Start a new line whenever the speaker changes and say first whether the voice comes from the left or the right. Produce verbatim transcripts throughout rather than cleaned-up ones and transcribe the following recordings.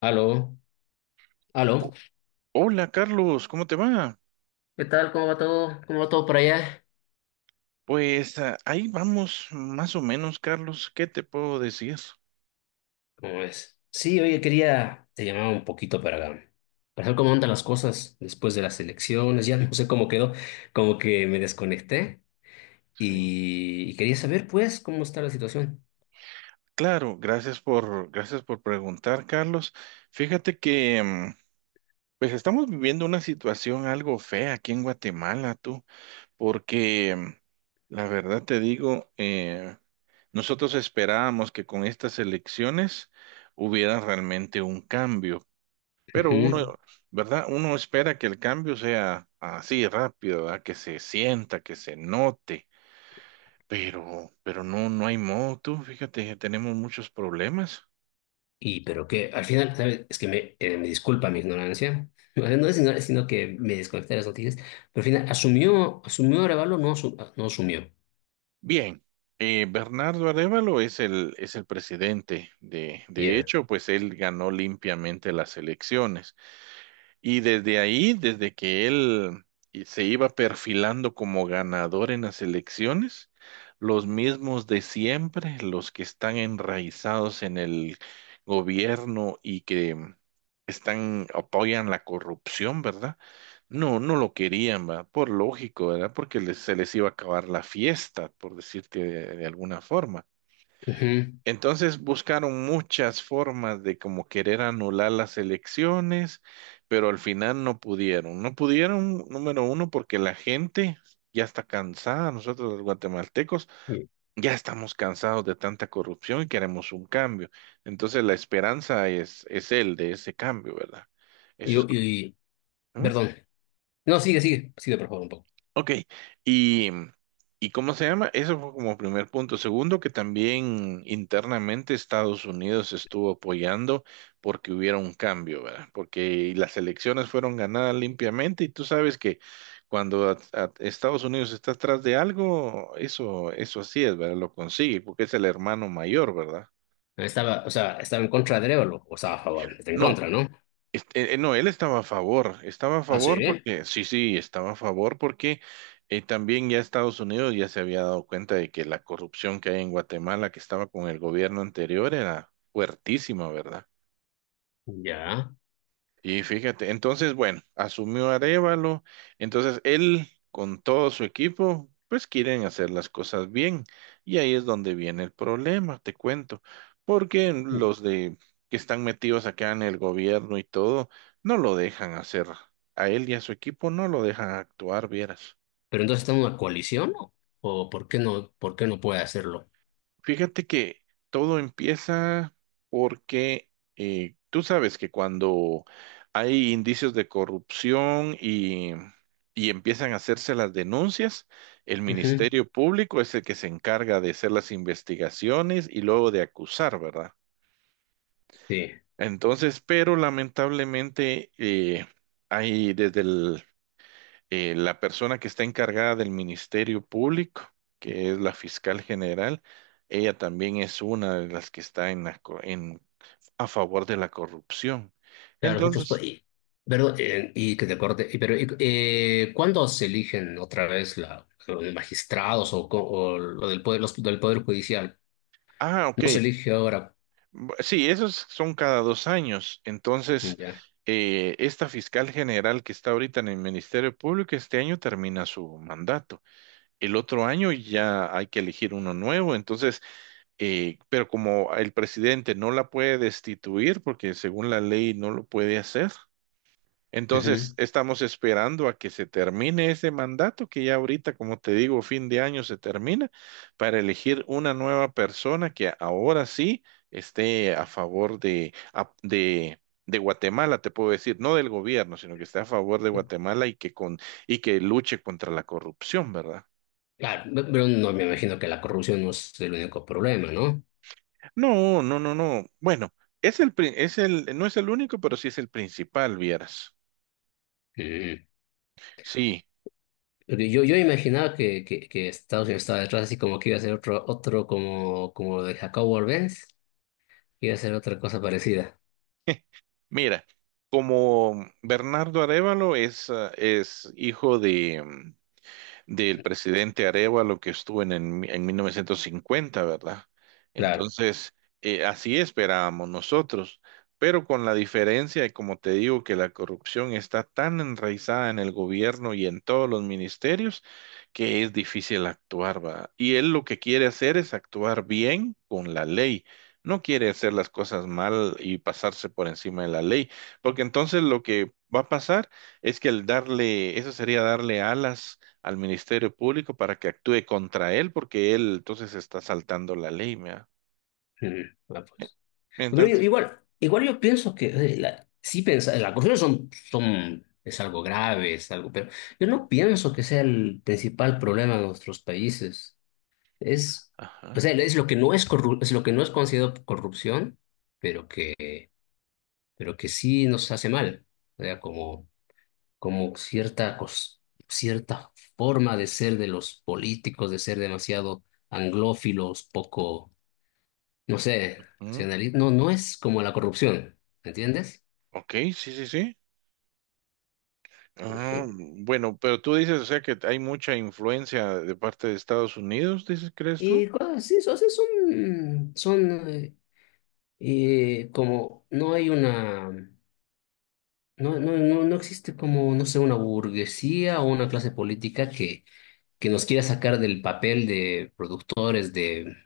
left: Aló, aló.
right: Hola Carlos, ¿cómo te va?
left: ¿Qué tal? ¿Cómo va todo? ¿Cómo va todo por allá?
right: Pues ah, ahí vamos más o menos, Carlos, ¿qué te puedo decir?
left: ¿Cómo ves? Sí, oye, quería, te llamaba un poquito para, para ver cómo andan las cosas después de las elecciones, ya no sé cómo quedó, como que me desconecté
right: Sí,
left: y, y quería saber, pues, cómo está la situación.
right: claro, gracias por, gracias por preguntar, Carlos. Fíjate que mm, pues estamos viviendo una situación algo fea aquí en Guatemala, tú, porque mm, la verdad te digo, eh, nosotros esperábamos que con estas elecciones hubiera realmente un cambio. Pero
left: Ujú.
right: uno, ¿verdad? Uno espera que el cambio sea así rápido, ¿verdad? Que se sienta, que se note, pero, pero no, no hay modo, tú, fíjate, tenemos muchos problemas.
left: Y pero que al final, ¿sabes? Es que me, eh, me disculpa mi ignorancia, o sea, no es ignorancia, sino que me desconecté de las noticias, pero al final asumió, asumió Arevalo, no, asu- ah, no asumió.
right: Bien, eh, Bernardo Arévalo es el, es el presidente, de, de
left: Ya.
right: hecho, pues él ganó limpiamente las elecciones. Y desde ahí, desde que él y- se iba perfilando como ganador en las elecciones, los mismos de siempre, los que están enraizados en el gobierno y que están, apoyan la corrupción, ¿verdad? No, no lo querían, ¿verdad? Por lógico, ¿verdad? Porque les- se les iba a acabar la fiesta, por decirte de de alguna forma.
left: Ujú.
right: Entonces buscaron muchas formas de como querer anular las elecciones, pero al final no pudieron. No pudieron, número uno, porque la gente ya está cansada. Nosotros los guatemaltecos
left: Y,
right: ya estamos cansados de tanta corrupción y queremos un cambio. Entonces la esperanza es, es el de ese cambio, ¿verdad? Eso es...
left: y, y-
right: ¿Mm?
left: Perdón. No, sigue, sigue, sigue, por favor, un poco.
right: Ok, y, ¿y cómo se llama? Eso fue como primer punto. Segundo, que también internamente Estados Unidos estuvo apoyando porque hubiera un cambio, ¿verdad? Porque las elecciones fueron ganadas limpiamente y tú sabes que cuando a- a- Estados Unidos está atrás de algo, eso, eso así es, ¿verdad? Lo consigue porque es el hermano mayor, ¿verdad?
left: Estaba, o sea, estaba en contra de Arevalo, o estaba a favor, está en
right: No,
left: contra, ¿no?
right: Este, eh, eh, no, él estaba a favor, estaba a
left: Ah, sí,
right: favor porque, sí, sí, estaba a favor porque eh, también ya Estados Unidos ya se había dado cuenta de que la corrupción que hay en Guatemala que estaba con el gobierno anterior era fuertísima, ¿verdad?
left: ya.
right: Y fíjate, entonces, bueno, asumió Arévalo, entonces él con todo su equipo, pues quieren hacer las cosas bien. Y ahí es donde viene el problema, te cuento, porque los de que están metidos acá en el gobierno y todo, no lo dejan hacer. A él y a su equipo no lo dejan actuar, vieras.
left: Pero entonces está en una coalición, ¿no? ¿O por qué no, por qué no, puede hacerlo?
right: Fíjate que todo empieza porque eh, tú sabes que cuando hay indicios de corrupción y, y empiezan a hacerse las denuncias, el
left: Ujú.
right: Ministerio Público es el que se encarga de hacer las investigaciones y luego de acusar, ¿verdad?
left: Sí,
right: Entonces, pero lamentablemente eh, hay desde el eh, la persona que está encargada del Ministerio Público, que es la fiscal general, ella también es una de las que está en la co- en, a favor de la corrupción.
left: claro, nosotros, pues,
right: Entonces,
left: y, pero, eh, y que te corte, y, pero, y, eh, ¿cuándo se eligen otra vez la, los magistrados, o, co- o lo del poder, los del poder judicial?
right: ah, ok.
left: No se elige ahora,
right: Bu- Sí, esos son cada dos años. Entonces,
left: ya.
right: eh, esta fiscal general que está ahorita en el Ministerio Público, este año termina su mandato. El otro año ya hay que elegir uno nuevo. Entonces, Eh, pero como el presidente no la puede destituir, porque según la ley no lo puede hacer, entonces
left: Ujú.
right: estamos esperando a que se termine ese mandato, que ya ahorita, como te digo, fin de año se termina, para elegir una nueva persona que ahora sí esté a favor de, a- de, de Guatemala, te puedo decir, no del gobierno, sino que esté a favor de Guatemala y que, con, y que luche contra la corrupción, ¿verdad?
left: Claro, pe- pero no me imagino que la corrupción no es el único problema, ¿no?
right: No, no, no, no. Bueno, es el, pri- es el, no es el único, pero sí es el principal, vieras.
left: Ujú.
right: Sí,
left: Pero Yo, yo imaginaba que, que, que Estados Unidos estaba detrás, así como que iba a ser otro, otro, como, como lo de Jacob Warbenz, que iba a ser otra cosa parecida.
right: mira, como Bernardo Arévalo es, ah, es hijo de, mm, del presidente Arevalo que estuvo en, en, en mil novecientos cincuenta, ¿verdad?
left: Claro.
right: Entonces, eh, así esperábamos nosotros, pero con la diferencia, y como te digo, que la corrupción está tan enraizada en el gobierno y en todos los ministerios que es difícil actuar, ¿va? Y él lo que quiere hacer es actuar bien con la ley. No quiere hacer las cosas mal y pasarse por encima de la ley, porque entonces lo que va a pasar es que el darle, eso sería darle alas al Ministerio Público para que actúe contra él porque él entonces está saltando la ley, ¿me
left: Mm, bueno, pues.
right: Mientras
left: Pero yo-
right: tanto,
left: igual, igual yo pienso que eh, la, sí pensa, las acusaciones son, son, es algo grave, es algo, pero yo no pienso que sea el principal problema de nuestros países. Es, o
right: ajá,
left: sea, es lo que no es corru- es lo que no es considerado corrupción, pero que, pero que sí nos hace mal. O sea, como como cierta, cos- cierta forma de ser de los políticos, de ser demasiado anglófilos, poco, no sé,
right: mm,
left: nacionalistas. No, no es como la corrupción, ¿entiendes?
right: ok, sí, sí, sí. Ah,
left: Eh,
right: bueno, pero tú dices, o sea, que hay mucha influencia de parte de Estados Unidos, dices, ¿crees tú?
left: Y cosas así, o sea, son, son eh, eh, como, no hay una, no, no, no, no existe, como, no sé, una burguesía o una clase política que que nos quiera sacar del papel de productores de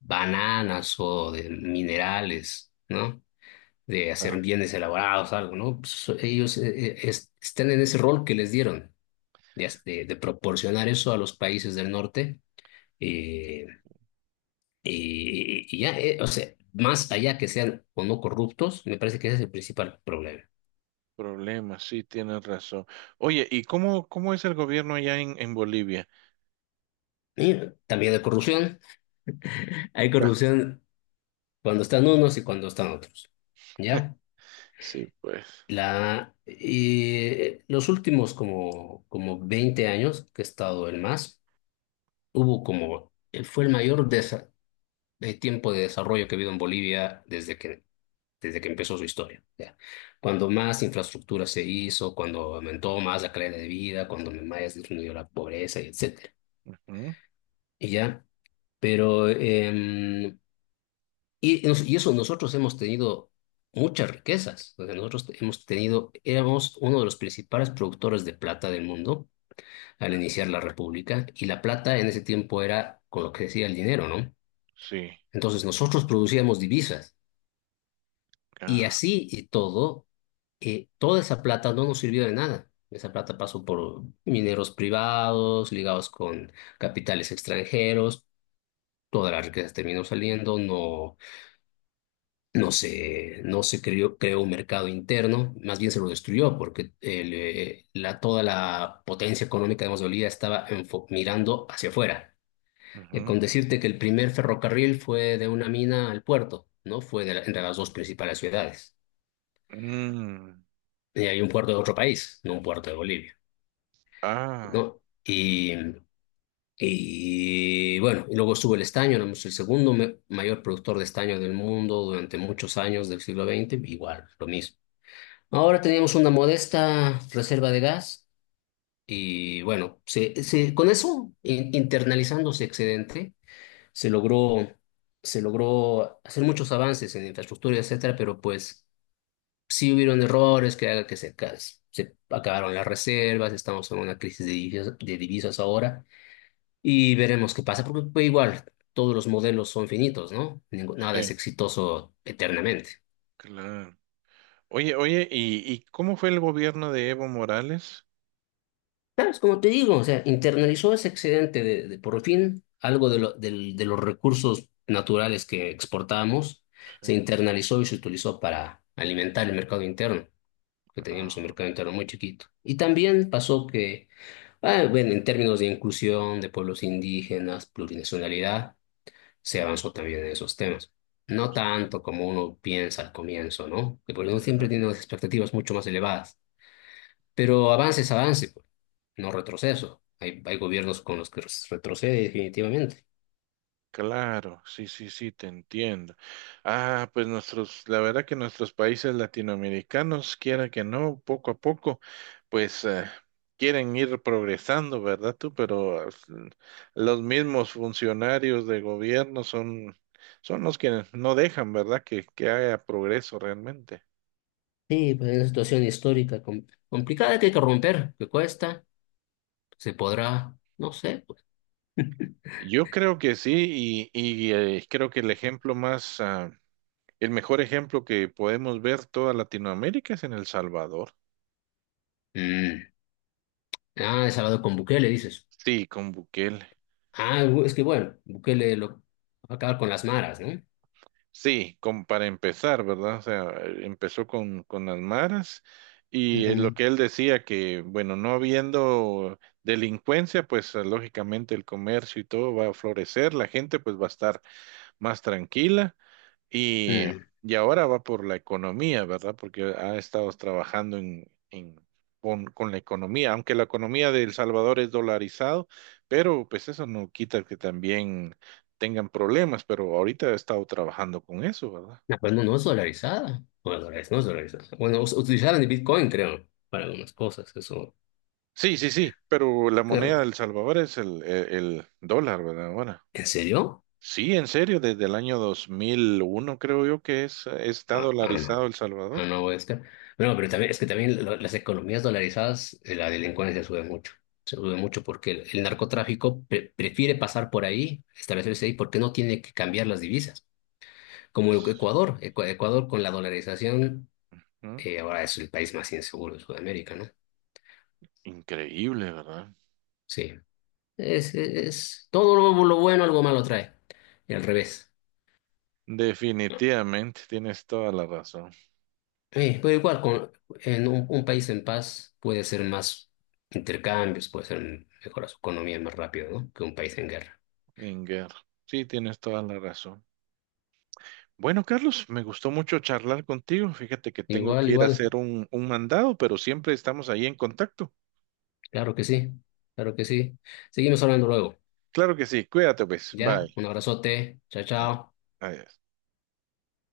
left: bananas o de minerales, ¿no? De
right: Ah,
left: hacer bienes elaborados, algo, ¿no? Pues, ellos eh, eh, es- están en ese rol que les dieron, de, as- de- de proporcionar eso a los países del norte. eh, y, y ya, eh, o sea, más allá que sean o no corruptos, me parece que ese es el principal problema.
right: problema, sí, tienes razón. Oye, ¿y cómo, cómo es el gobierno allá en, en Bolivia?
left: Y también hay corrupción. Hay corrupción cuando están unos y cuando están otros.
right: Ah,
left: ¿Ya?
right: sí, pues.
left: La, y los últimos como, como veinte años que he estado el MAS, hubo como, fue el mayor desa- de tiempo de desarrollo que ha habido en Bolivia desde que, desde que empezó su historia. Ya. Cuando más infraestructura se hizo, cuando aumentó más la calidad de vida, cuando más disminuyó la pobreza, y etcétera.
right: Ujú,
left: Y ya, pero, em, y, nos- y eso nosotros hemos tenido muchas riquezas. O sea, nosotros hemos tenido, éramos uno de los principales productores de plata del mundo al iniciar la República, y la plata en ese tiempo era con lo que decía el dinero, ¿no?
right: sí.
left: Entonces nosotros producíamos divisas y,
right: Ah,
left: así y todo, eh, toda esa plata no nos sirvió de nada. Esa plata pasó por mineros privados, ligados con capitales extranjeros. Todas las riquezas terminó saliendo, no. No se, no se creó, creó un mercado interno, más bien se lo destruyó, porque el, eh, la, toda la potencia económica de Mosgolía estaba enfo- mirando hacia afuera. Eh,
right: ujú,
left: con decirte que el primer ferrocarril fue de una mina al puerto, ¿no? Fue de la- entre las dos principales ciudades.
right: mm,
left: Y hay un puerto de otro país, no un puerto de Bolivia,
right: ah,
left: ¿no? Y, y bueno, y luego estuvo el estaño, éramos el segundo me- mayor productor de estaño del mundo durante muchos años del siglo veinte, igual, lo mismo. Ahora teníamos una modesta reserva de gas y bueno, se, se- con eso, in- internalizando ese excedente, se logró, se logró hacer muchos avances en infraestructura, etcétera, pero pues sí hubieron errores que haga que se, ca- se acabaron las reservas, estamos en una crisis de divisas, de divisas, ahora, y veremos qué pasa, porque pues, igual todos los modelos son finitos, ¿no? Ningú- nada es
right: sí,
left: exitoso eternamente.
right: claro. Oye, oye, ¿y, y cómo fue el gobierno de Evo Morales?
left: ¿Sabes? Como te digo, o sea, internalizó ese excedente de, de por fin algo de, lo- del- de los recursos naturales que exportamos,
right: Sí.
left: se internalizó y se utilizó para alimentar el mercado interno, que teníamos un
right: Ah,
left: mercado interno muy chiquito. Y también pasó que, ah, bueno, en términos de inclusión de pueblos indígenas, plurinacionalidad, se avanzó también en esos temas. No tanto como uno piensa al comienzo, ¿no? Que por uno
right: ujú,
left: siempre tiene unas expectativas mucho más elevadas. Pero avance es avance, pues, no retroceso. Hay, hay gobiernos con los que retrocede definitivamente.
right: claro, sí, sí, sí, te entiendo. Ah, pues nuestros, la verdad que nuestros países latinoamericanos, quiera que no, poco a poco, pues eh, quieren ir progresando, ¿verdad tú? Pero eh, los mismos funcionarios de gobierno son, son los que no dejan, ¿verdad? Que, que haya progreso realmente.
left: Sí, pues es una situación histórica com- complicada que hay que romper, que cuesta, se podrá, no sé, pues.
right: Yo creo que sí, y, y eh, creo que el ejemplo más... ah, el mejor ejemplo que podemos ver toda Latinoamérica es en El Salvador.
left: Mm. Ah, has hablado con Bukele, dices.
right: Sí, con Bukele.
left: Ah, es que bueno, Bukele lo va a acabar con las maras, ¿no?
right: Sí, con, para empezar, ¿verdad? O sea, empezó con, con las maras y eh, lo
left: Ujú.
right: que él decía que, bueno, no habiendo delincuencia, pues eh, lógicamente el comercio y todo va a florecer, la gente pues va a estar más tranquila. Y,
left: Mm.
right: y ahora va por la economía, ¿verdad? Porque ha estado trabajando en, en- con, con la economía, aunque la economía de El Salvador es dolarizado, pero pues eso no quita que también tengan problemas, pero ahorita ha estado trabajando con eso, ¿verdad?
left: No, pues no, no es dolarizada. Bueno, dolarizada, no es dolarizada. Bueno, us- utilizaron el Bitcoin, creo, para algunas cosas, eso.
right: Sí, sí, sí, pero la
left: Claro.
right: moneda de El Salvador es el, el, el dólar, ¿verdad? Ahora.
left: ¿En serio?
right: Sí, en serio, desde el año dos mil uno creo yo que es, está
left: Ah, ah,
right: dolarizado
left: no.
right: El
left: Ah,
right: Salvador.
left: no, es que... Bueno, pero también, es que también lo- las economías dolarizadas, eh, la delincuencia sube mucho. Se sube mucho porque el, el narcotráfico pre- prefiere pasar por ahí, establecerse ahí, porque no tiene que cambiar las divisas. Como Ecuador, Ecua- Ecuador, con la dolarización,
right: ¿No?
left: eh, ahora es el país más inseguro de Sudamérica, ¿no?
right: Increíble, ¿verdad?
left: Sí. Es, es, es- todo lo, lo bueno, algo malo trae. Y al revés.
right: Definitivamente, tienes toda la razón,
left: Eh, pero igual, con, en un, un país en paz puede ser más intercambios, puede ser mejora su economía más rápido, ¿no? Que un país en guerra.
right: Inger. Sí, tienes toda la razón. Bueno, Carlos, me gustó mucho charlar contigo. Fíjate que tengo
left: Igual,
right: que ir a
left: igual.
right: hacer un, un mandado, pero siempre estamos ahí en contacto.
left: Claro que sí. Claro que sí. Seguimos hablando luego.
right: Claro que sí, cuídate pues,
left: ¿Ya?
right: bye.
left: Un abrazote. Chao,
right: Ah,
left: chao.
right: adiós.